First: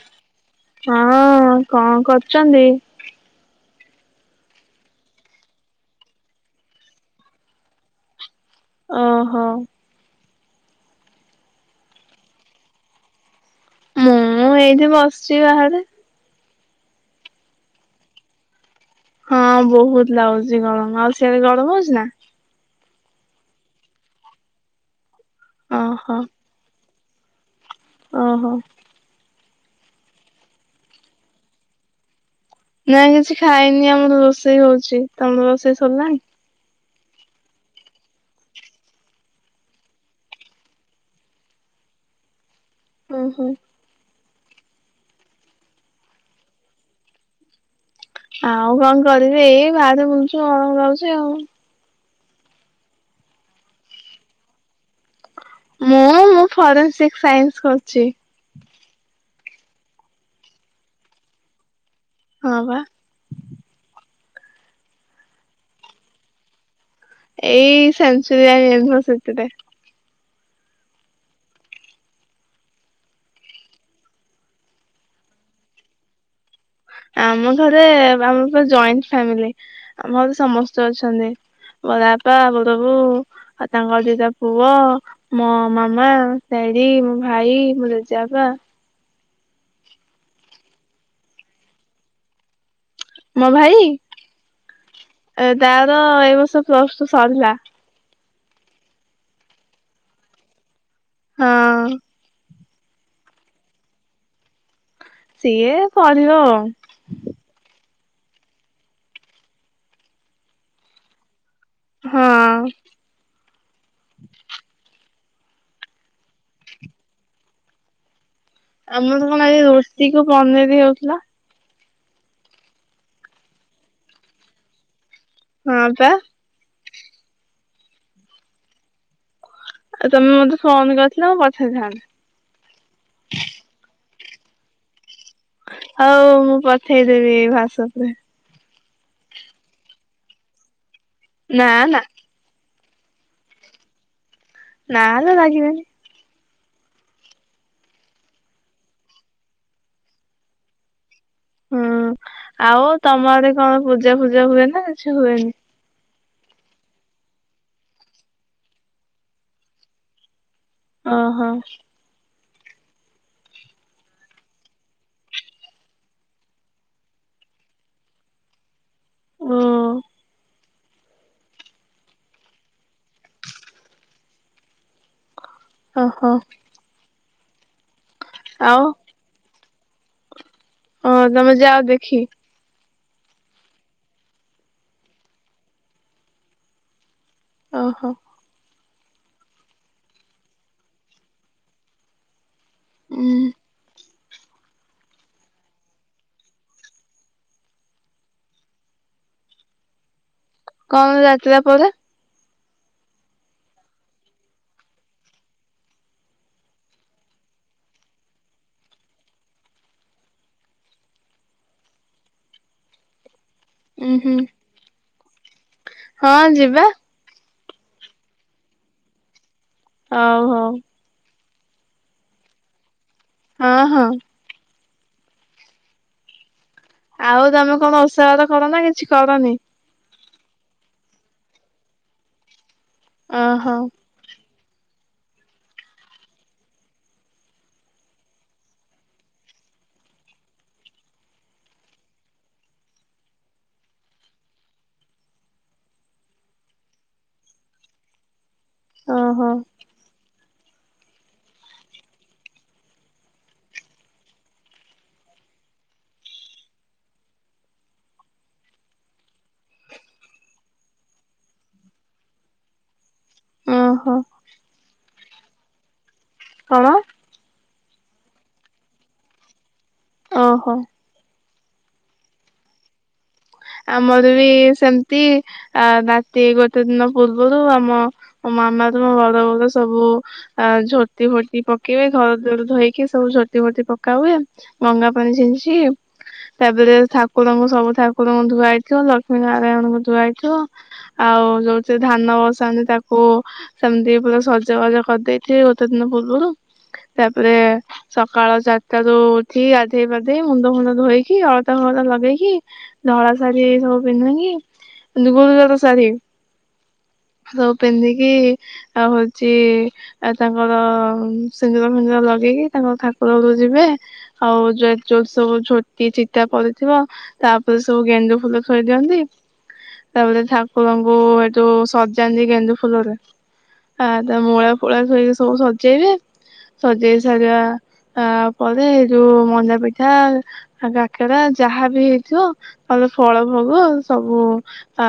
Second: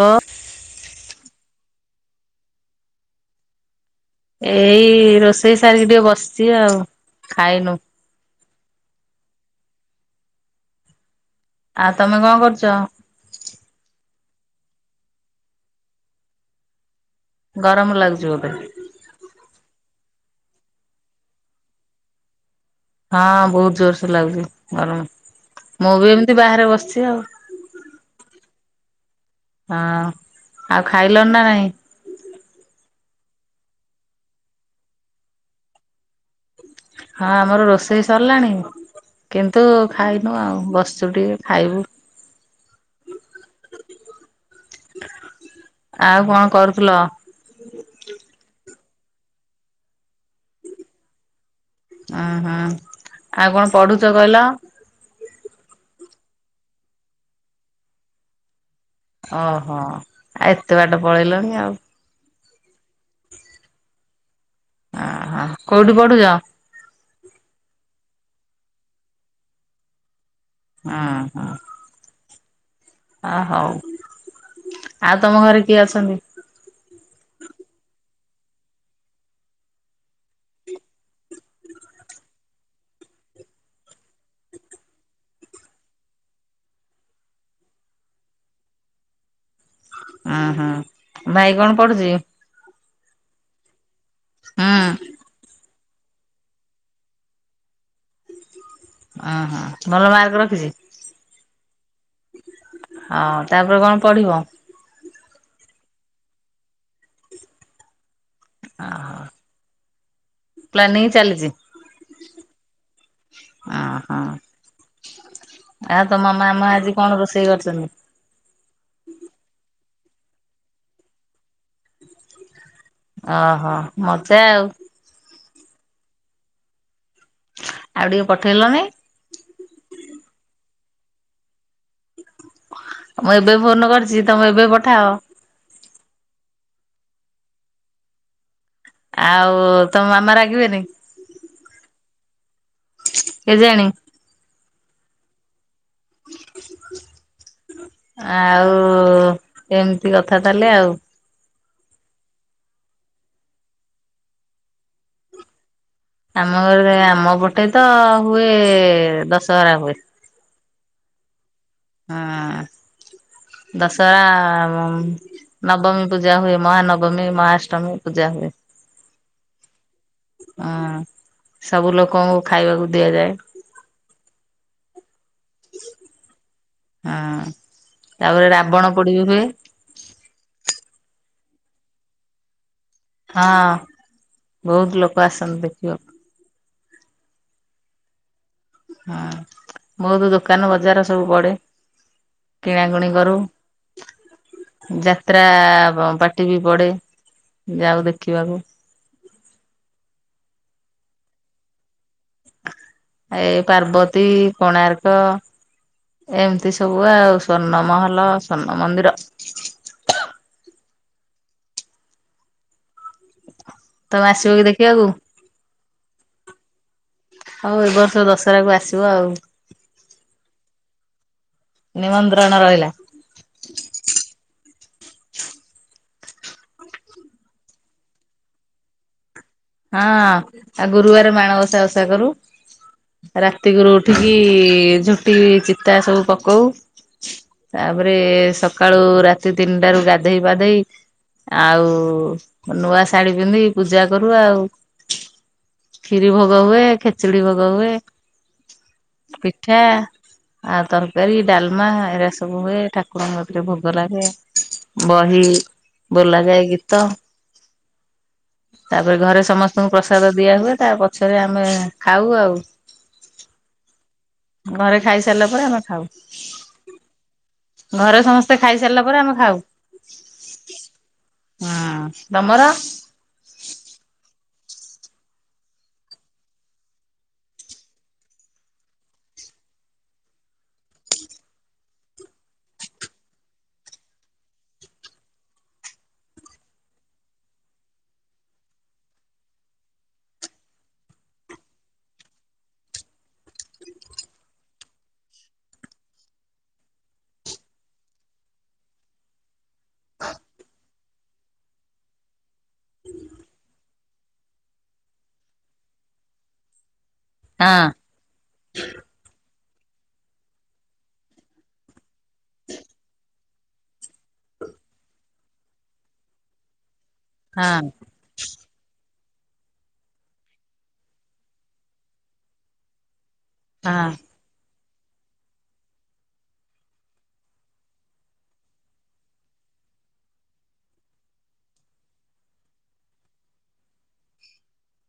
ହଁ। ହଁ କଣ କରୁଚନ୍ତି? ଏଇ ରୋଷେଇ ସାରିକି ଟିକେ ବସିଛି ଆଉ ଖାଇନୁ। ଓହୋ। ଆଉ ତମେ କଣ କରୁଚ? ମୁଁ ଏଇଠି ବସିଛି ବାହାରେ। ଗରମ ଲାଗୁଛିି ବୋଧେ? ହଁ ବହୁତ ଲାଗୁଛି ଗରମ ଆଉ ସିଆଡେ ଗରମ ହଉଛି ନାଁ? ହଁ ବହୁତ ଜୋରସୋର ଲାଗୁଛି ଗରମ ମୁଁ ବି ଓହୋ ଏମିତି ବାହାରେ ବସିଛି ଆଉ। ଓହୋ। ହଁ ଆଉ ଖାଇଲଣି ନା ନାଇଁ? ନାଇଁ କିଛି ଖାଇନି ଆମର ରୋଷେଇ ହଉଛି ତମର ରୋଷେଇ ସରିଲାଣି? ହଁ ଆମର ରୋଷେଇ ସରିଲାଣି। କିନ୍ତୁ ଖାଇନୁ ଆଉ ବସୁ ଟିକେ ଖାଇବୁ। ଓହୋ। ଆଉ କଣ କରୁଥିଲ? ଆଉ କଁ କରିବି ଏଇ ଭାରେ ବୁଲଛି ଅମ ଲାଗୁଛି ଆଉ। ଆ ହାଁ ଆଉ କଣ ପଢୁଛ କହିଲ? ମୁଁ ମୁଁ ଫରେନ୍ସିକ ସାଇନ୍ସ କରୁଛି। ଓହୋ ଆ ଏତେ ବାଟ ପଳେଇଲଣି ଆଉ। ହଁ ପା। ଓହୋ କୋଉଠି ପଢୁଛ? ଏଇ ସେଞ୍ଚୁରିଆନ ୟୁନିଭରସିଟିରେ। ଓହୋ। ଆ ହୋଉ ଆଉ ତମ ଘରେ କିଏ ଅଛନ୍ତି? ଆମ ଘରେ ଆମ ପା ଜଏଣ୍ଟ ଫ୍ୟାମିଲି ଆମ ଘରେ ସମସ୍ତେ ଅଛନ୍ତି। ବଡାପା, ବଡବୋଉ, ଆଉ ତାଙ୍କର ଦିଟା ପୁଅ ମୋ ମାମା, ଡାଡି, ମୋ ଭାଇ, ମୋ ଜେଜେ ବାପା। ଓ ହୋଁ ଭାଇ କଣ ପଢୁଛି? ମୋ ଭାଇ, ହୁଁ ଏ ତାର ଏ ବର୍ଷ ପ୍ଲସ ଟୁ ସରିିଲା। ଓହୋ ଭଲ ମାର୍କ ରଖିଛି। ହଁ। ହଉ ତାପରେ କଣ ପଢିବ? ସିଏ ପଢିବ ଆଉ। ଅହୋ। ପ୍ଲାନିଂ ଚାଲିଚି, ହଁ ଓହୋ। ଆ ତମ ମାମା ଆଜି କଣ ରୋଷେଇ କରିଛନ୍ତି? ଆମର କଣ ଆଜି ରୁଟି କୁ ପନିର ହେଉଥିଲା। ଓହୋ ମଜା ଆଉ। ହଁ ପା। ଆଉ ଟିକେ ପଠେଇଲନି? ଆଉ ତମେ ମତେ ଫୋନ କରିଥିଲେ ମୁଁ ପଠେଇଥାନ୍ତି। ମୁଁ ଏବେ ଫୋନ କରିଛି ତମେ ଏବେ ପଠାଅ। ହଉ ମୁଁ ପଠେଇଦେବି ହ୍ୱାସପରେ। ଆଉ ତମ ମାମା ରାଗିବେନି? ନାଁ ନାଁ। କେଜାଣି? ନା ଲୋ ରାଗିବେନି। ଆଉ-ଉ ଏମ୍ତି କଥା ତାହେଲେ ଆଉ। ହୁଁ ଆଉ ତମ ଆଡେ କଣ ପୂଜା ଫୂଜା ହୁଏ ନା କିଛି ହୁଏନି? ଆମ ଘରେ ଆମ ପଟେ ତ ହୁଏ-ଏ ଦଶହରା ହୁଏ। ଓହୋ। ଆଁ ଦଶହରା-ଆ ମ୍ ନବମୀ ପୂଜା ହୁଏ, ମହାନବମୀ, ମହାଷ୍ଟମୀ ପୂଜା ହୁଏ। ଓ। ଅଁ ସବୁ ଲୋକଙ୍କୁ ଖାଇବାକୁ ଦିଆଯାଏ। [inaudible] ଓହୋ। ଅଁ ତାପରେ ଆଉ ରାବଣ ପୋଡି ବି ହୁଏ। ଓ ତମେ ଯାଅ ଦେଖି? ହଁ ବହୁତ ଲୋକ ଆସନ୍ତି ଦେଖିବା ଓ ହୋ। ହଁ ବହୁତ ଦୋକାନ ବଜାର ସବୁ ପଡେ। କିଣାକୁଣି ଉଁ କରୁ। ଯାତ୍ରା ବ ପାଟି ବି ପଡେ ଯାଉ ଦେଖିବାକୁ। କଣ ଯାତ୍ରା ପଡ଼େ? ଏଇ ପାର୍ବତୀ କୋଣାର୍କ ଏମିତି ସବୁ ଆଉ ସ୍ଵର୍ଣ୍ଣ ମହଲ ସ୍ଵର୍ଣ୍ଣ ମନ୍ଦିର। ଉଁ ତମେ ହୁଁ ଆସିବକି ଦେଖିବାକୁ? ହଁ ଯିବା। ହଉ ଏ ବର୍ଷ ଦଶହରା କୁ ଆସିବ ଆଉ। ହଉ ହଉ। ନିମନ୍ତ୍ରଣ ରହିଲା। ହଁ ହଁ। ଆଉ ତମେ କଣ ଓଷାବାସ କର ନା କିଛି କରନି? ହଁ ଆଉ ଗୁରୁବାର ମାଣବସା ଓଷା କରୁ। ଓହୋ ରାତିକୁକୁ ଉ ଉଠିକି ଝୋଟି ଚିତା ସବୁ ପକଉ। ତାପରେ ସକାଳୁ ରାତି ତିନିଟାରୁ ଗାଧେଇ ପାଧେଇ ଆଉ ନୂଆ ଶାଢୀ ପିନ୍ଧିକି ପୂଜା କରୁ। ଆଉ କ୍ଷିରି ଭୋଗ ହୁଏ। ଖେଚୁଡି ଭୋଗ ହୁଏ। ଓହୋ ପିଠା ଆଉ ତରକାରୀ ଡାଲମା ଏରା ସବୁ ହୁଏ। ଠାକୁରଙ୍କ କତିରେ ଭୋଗ ଲାଗେ। ବହି ବୋଲା ଯାଏ ଗୀତ। ତାପରେ ଘରେ ସମସ୍ତଙ୍କୁ ପ୍ରସାଦ ଦିଆ ହୁଏ ତା ପଛରେ ଆମେ ଖାଉ ଆଉ। ଓହୋ। ଘରେ ଖାଇ ସାରିଲା ପରେ ଆମେ ଖାଉ। କଣ ଘରେ ସମସ୍ତେ ଖାଇସାରିଲା ପରେ ଆମେ ଖାଉ। ଓହୋ। ହୁଁ ତମର? ଆମର ବି ସେମିତି ଅ ରାତି ଗୋଟେ ଦିନ ପୂର୍ବରୁ ଆମ ମୋ ମାମାର ବଡ଼ବୋଉର ସବୁ ଆ ଝୋଟି ଫୋଟି ପକେଇବେ ଘର ଦ୍ୱାର ଧୋଇକି ସବୁ ଝୋଟି ଫୋଟି ପକା ହୁଏ। ଗଙ୍ଗା ପାଣି ଛିିଞ୍ଚି ତାପରେ ଠାକୁରଙ୍କୁ ସବୁ ଠା ଠାକୁରଙ୍କୁ ଧୁଆହେଇଥିବ ଲକ୍ଷ୍ମୀ ନାରାୟଣଙ୍କୁ ଧୁଆହେଇଥିବ ଆଉ ଯୋଉଥିରେ ଧାନ ବସାନ୍ତି ତାକୁ ହେମିତି ପୁରା ସଜବାଜା କରିଦେଇଥିବେ ଗୋତେ ଦିନ ପୂର୍ବରୁ ତାପରେ ସକାଳ ଚାରିଟାରୁ ଉଠି ଆ ଗାଧେଇ ଫାଦେଇ ମୁଣ୍ଡ ଫୁଣ୍ଡ ଧୋଇକି ଅଳତା ଫଳତା ଲଗେଇକି ଧଳା ଶାଢୀ ଏ ସବୁ ପିନ୍ଧିକି କିନ୍ତୁ ଗୁରୁବାର ଶାଢୀ। ସବୁ ହଁ ପିନ୍ଧିକି ଆଉ ହଉଛି ତାଙ୍କର ସିନ୍ଦୁର ଫିନ୍ଦୁର ଲଗେଇକି ତାଙ୍କର ଠାକୁଘରକୁ ଯିବେ। ଆଉ ସବୁ ଝୋଟି ଚିତା ପଡିଥିବ ତାପରେ ହଁ ସବୁ ଗେଣ୍ଡୁ ଫୁଲ ଥୋଇ ଦିଅନ୍ତି ତାପରେ ଠାକୁରଙ୍କୁ ହେଠୁ ସଜାନ୍ତି ଗେଣ୍ଡୁ ଫୁଲରେ। ଆ ହଁ ତା ମୂଳା ଫୂଳା ଥୋଇକି ସବୁ ସଜେଇବେ। ସଜେଇ ସାରିବା ଆ ପରେ ଏ ଯୋଉ ମଣ୍ଡା ପିଠା ଆଉ କାକରା ଯାହାବ ହେଇଥିବ ତାହଲେ ଫଳ ଭୋଗ ସବୁ ଆ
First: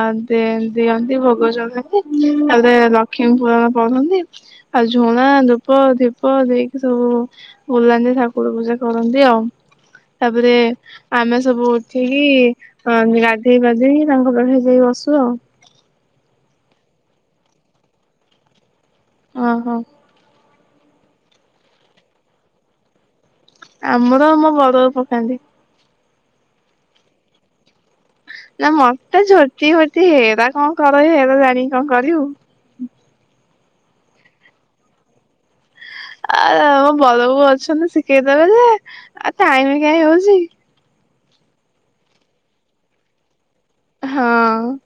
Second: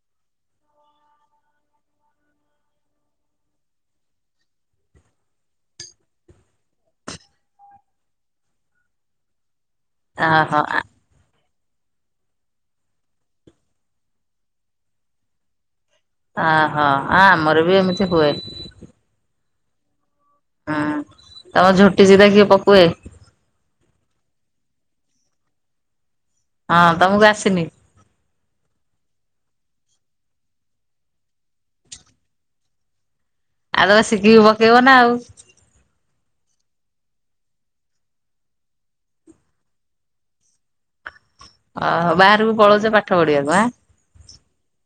ଦିଅନ୍ତି ଭୋଗ ଜଳନ୍ତି ତାପରେ ରଖିବାକୁ ପ ପଡୁନି। ଆଉ ଝୁଣା ଧୂପ ଧୀପ ଦେଇକି ସବୁ ବୁଲାନ୍ତି ଠାକୁର ପୂଜା କରନ୍ତି ଆଉ ତାପରେ ଓହୋ ଆମେ ସବୁଠିକ କି ଗାଧେଇ ଫାଧେଇ ତାଙ୍କ ବେଳେ ଯାଇ ବସୁ ଆଉ। ଆ ଅ ଆମର ବି ଏମିତି ହୁଏ। ଓହୋ। ହଁ ତମ ଝୋଟି ଚିତା କିଏ ପକୁଏ? ଆମର ମୋ ବଡ ପକାନ୍ତି। ହଁ ତମକୁ ଆସିନି ନା ମତେ ଝୋଟି ଭୋଟି ହେରା କଣ କର ହେରା ଜାଣିକି କଣ କରିବୁ। ଆଉ ତ ଶିଖିକି ପକେଇବ ନା ଆଉ। ଆ ମୋ ବରବୋ ଅଛନ୍ତି ଶିଖେଇଦବେ ଯେ ଆ ଟାଇମ କାଇଁ ହେଉଛି ଓହୋ ବାହାରକୁ ପଳଉଛ ପାଠ ପଢିବାକୁ ହା। ହଁ।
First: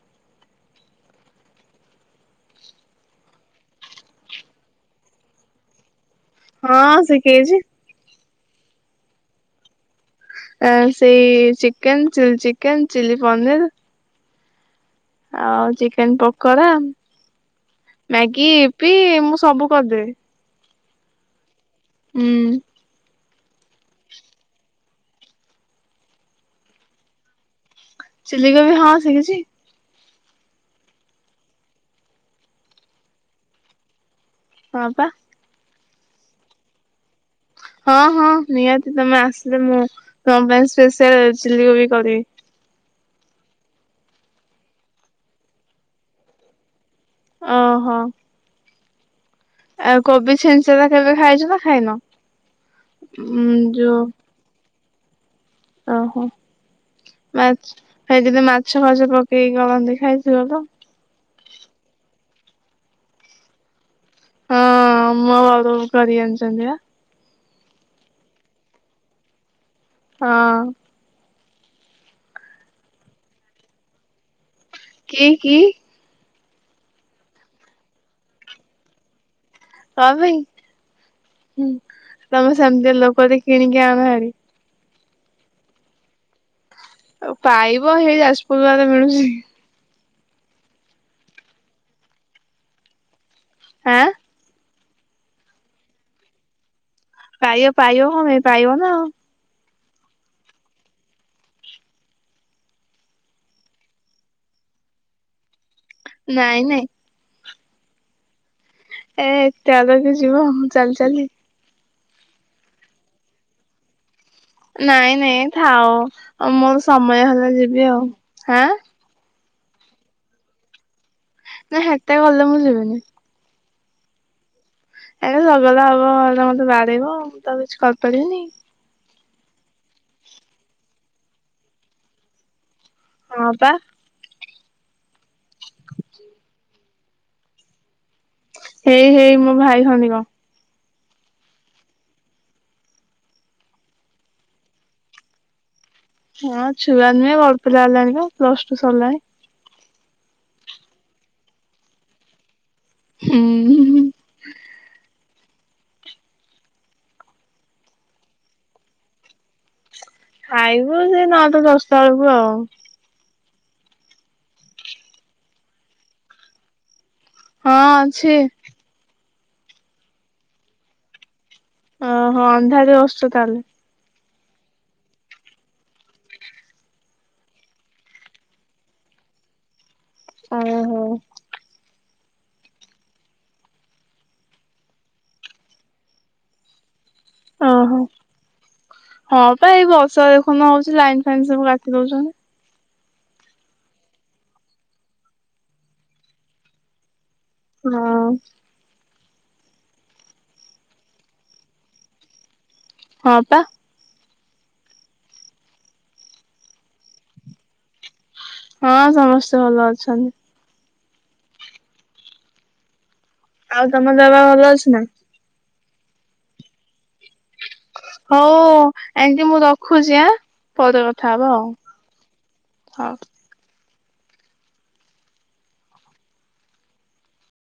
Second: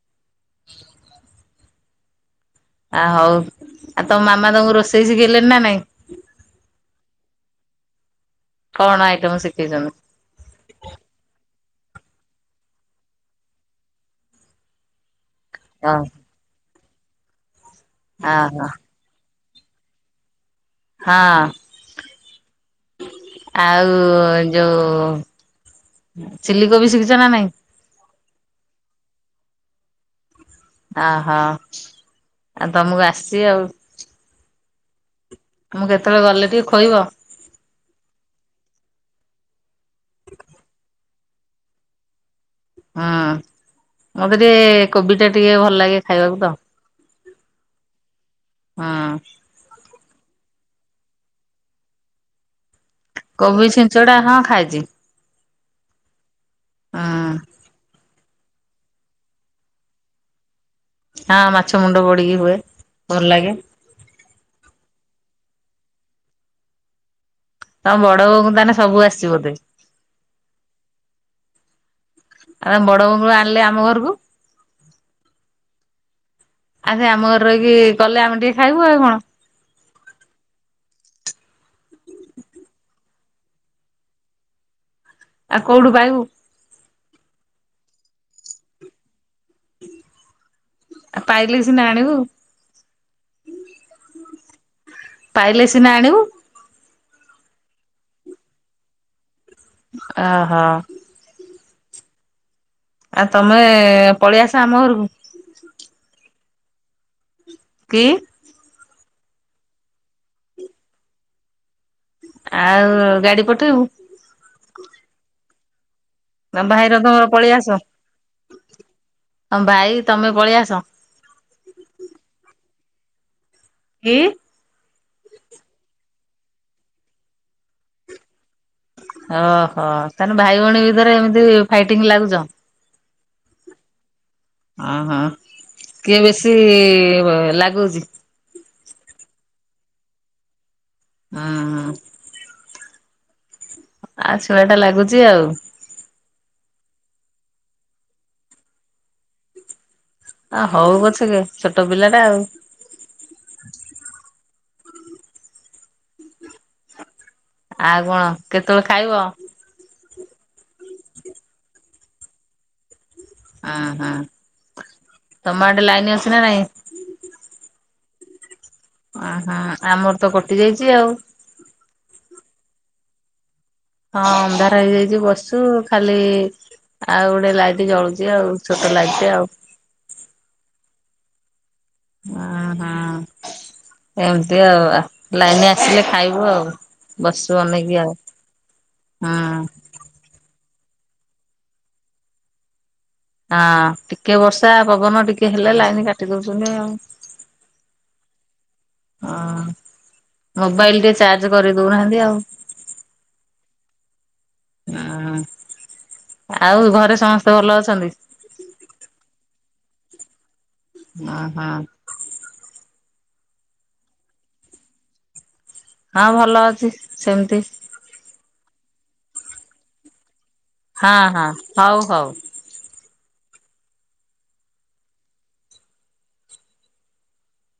ଆ ହଉ ଆଉ ତମ ମାମା ତମକୁ ରୋଷେଇ ଶିଖେଇଲେଣିି ନା ନାଇଁ। ହଁ ଶିଖେଇଛି। କଣ ଆଇଟମ ଶିଖେଇଛନ୍ତି? ଆ ସେଇ ଚିକେନ ଚ ଚିକେନ ଚିଲି ପନିର। ଆଉ ଓହୋ ଚିକେନ ପକୋରା ମ୍ୟାଗି ଓହୋ ଇ ପି ମୁଁ ସବୁ କରିଦେବି। ହଁ। ହୁଁ। ଆଉ ଯୋଉ ଚିଲ କୋବି ଶିଖିଛ ନା ନାଇଁ। ଚିଲ କୋବିି ହଁ ଶିଖିଛି। ଓହୋ ଆଉ ତମକୁ ଆସିବ। ହଁ ପା। ମୁଁ କେତେବେଳେ ଗଲେ ଟିକେ ଖଇବ। ହଁ ହଁ ନିହାତି ତମେ ଆସିଲେ ମୁଁ ତମ ପାଇଁ ସ୍ପେଶାଆଲ ଚିଲି କବି କରିବି। ହଁ ମତେ ଟିକେ କୋବି ଟା ଟିକେ ଭଲ ଲାଗେ ଖାଇବାକୁ ତ ଓହୋ। ହଁ। ଆଉ କୋବି ଛେନଞ୍ଚା ତା କେବେ ଖାଇଛୁ ନା ଖାଇନ। ଉଁ କୋବି ଯୋଉ ଛିଞ୍ଚଟା ହଁ ଖାଇଛି। ଓହୋ ହୁଁ [inaudible] ମାଛ [inaudible] ସେ ଯଦି ମାଛ ଫାଛ ପକେଇକି ଗଳନ୍ତି ଖାଇଥିବ ତୋ? ହଁ ମାଛ ମୁଣ୍ଡ ପଡିକି ହୁଏ। ଭଲ ଲାଗେ। ହଁ ମୋ ବୋଉ କରି ଯାଣିଛନ୍ତି ବା। ତମ ବଡ ବୋଉଙ୍କୁ ତାହେଲେ ସବୁ ଆସିଛି ବୋଧେ? ହଁ। ଆ ବଡ ବୋଉ ଆଣିଲେ ଆମ ଘରକୁ। କିଏ କି? ଆରେ ଆମ ଘରେ ରହିକି କଲେ ଆମେ ଟିକେ ଖାଇବୁ ଆଉ କଣ? ହ ଭାଇ [inaudible] ତମେ ସେମିତି ଲୋକ ଟେ କିଣିକି ଆଣ ହାରି। ଆଉ କୋଉଠୁ ପାଇବୁ? ଆଉ ପାଇବ ହେଇ ଯାଜପୁର ଆଡେ ମିଳୁଛି। [inaudible] ଆଉ ପାଇଲେ ସିନା ଆଣିବୁ। ଆଁ ପାଇଲେ ସିନା ଆଣିବୁ। ପାଇବ ପାଇବ କଣ ପାଇଁ ପାଇବ ନା ଆଉ। ଓହୋ। ଆଉ ତମେ ପଳେଇ ଆସ ଆମ ଘରକୁ। ନାଇଁ ନାଇଁ। କି? ଏ ଏତେ ବାଟ କିଏ ଯିବ ଚାଲି ଚାଲି। ଆଉ ଗାଡି ପଠେଇବୁ। ନାଇଁ ନାଇଁ ଥାଉ ତମ ମୋର ଭାଇର ତମର ସମୟ ହେଲେ ପଳେଇ ଆସ। ଯିବି ଆଉ ହାଁ। ତମ ଭାଇ ତମେ ପଳେଇ ଆସ। ନା ହେଟା ଗଲେ ମୁଁ ଯିବିନି। କି? ଏ ଚଗଲା ହବ ହେ ମତେ ବାଡେଇବ ତାପରେ କିଛି କରିପାରିବିନି। ଓହୋ ତାହାଲେ ଭାଇ ଭଉଣୀ ଭିତରେ ଏମିତି ଫାଇଟିଙ୍ଗ ଲାଗୁଚ। ହଁ ପା ଅହଁ କିଏ ବେଶୀ ଲାଗୁ ହେଇ ହେଇ ମୋ ଭାଇ ଖଣ୍ଡି କ। ଉଁ ହୁଁ। ଆ ଛୁଆ ଟା ଲାଗୁଚି ଆଉ। ହଁ ଛୁଆ ନୁହେଁ ବଡ ପିଲା ହେଲାଣି ପ୍ଲସ ଟୁ ସଲାଣି। ଆ ହଉ ପଛ କେ ଛୋଟ ପିଲା ଟା ଆଉ। ହୁଁ ଆଉ କଣ କେତେବେଳେ ଖାଇବ? ଖାଇବୁ ସେ ନଅ ଟା ଦଶଟା ବେଳକୁ ଆଉ। ଉ ହୁଁ ତମ ଆଡେ ଲାଇନ ଅଛି ନା ନାଇଁ? ହଁ ଅଛି। ଓହୋ ଆମର ତ କଟି ଯାଇଛି ଆଉ। ଓହୋ ଅନ୍ଧାରେ ଵଶ୍ଚ ତାହେଲେ। ହଁ ଅନ୍ଧାର ହେଇଯାଇଛି ବସିଛୁ ଖାଲି ଆଉ ଗୋଟେ ଲାଇଟି ଜଳୁଚି ଆଉ ଛୋଟ ଲାଇଟଟେ ଆଉ। ଓହୋ ଓହୋ ଏମିତି ଆଉ ଆ ଲାଇନ ଆସିଲେ ଖାଇବୁ ଆଉ। ବସିଛୁ ଅ ଅନେଇକି ହୋ ଆଉ। ହଁ ହୁଁ ପାଇଁ ଏଇ ବର୍ଷା ଦେଖୁନୁ ହଉଛି ଲାଇନ୍ ଫାଇନ୍ ସବୁ କାଟି ଦଉଛନ୍ତି। ହଁ ଟିକେ ବର୍ଷା ପବନ ଟିକେ ହେଲେ ଲାଇନ କାଟି ଦଉଛନ୍ତି ଆଉ। ହଁ। ହଁ ମୋବାଇଲ ଟିକେ ଚାର୍ଜ କରିଦଉନାହାନ୍ତି ଆଉ। ହଁ ପା ଉଁ ଆଉ ଘରେ ସମସ୍ତେ ଭଲ ଅଛନ୍ତି? ହଁ ସମସ୍ତେ ଭଲ ଅଛନ୍ତି। ଅ ହୋ। ଆଉ ତମ ଦେହ ଭଲ ଅଛି ନା? ହଁ ଭଲ ଅଛି ସେମିତି। ହଉ ଆଣ୍ଟି ମୁଁ ରଖୁଛି ଆଁ ପରେ ହଁ କଥା ହଁ ହବା ଆଉ। ହଉ ହଉ। ହଉ।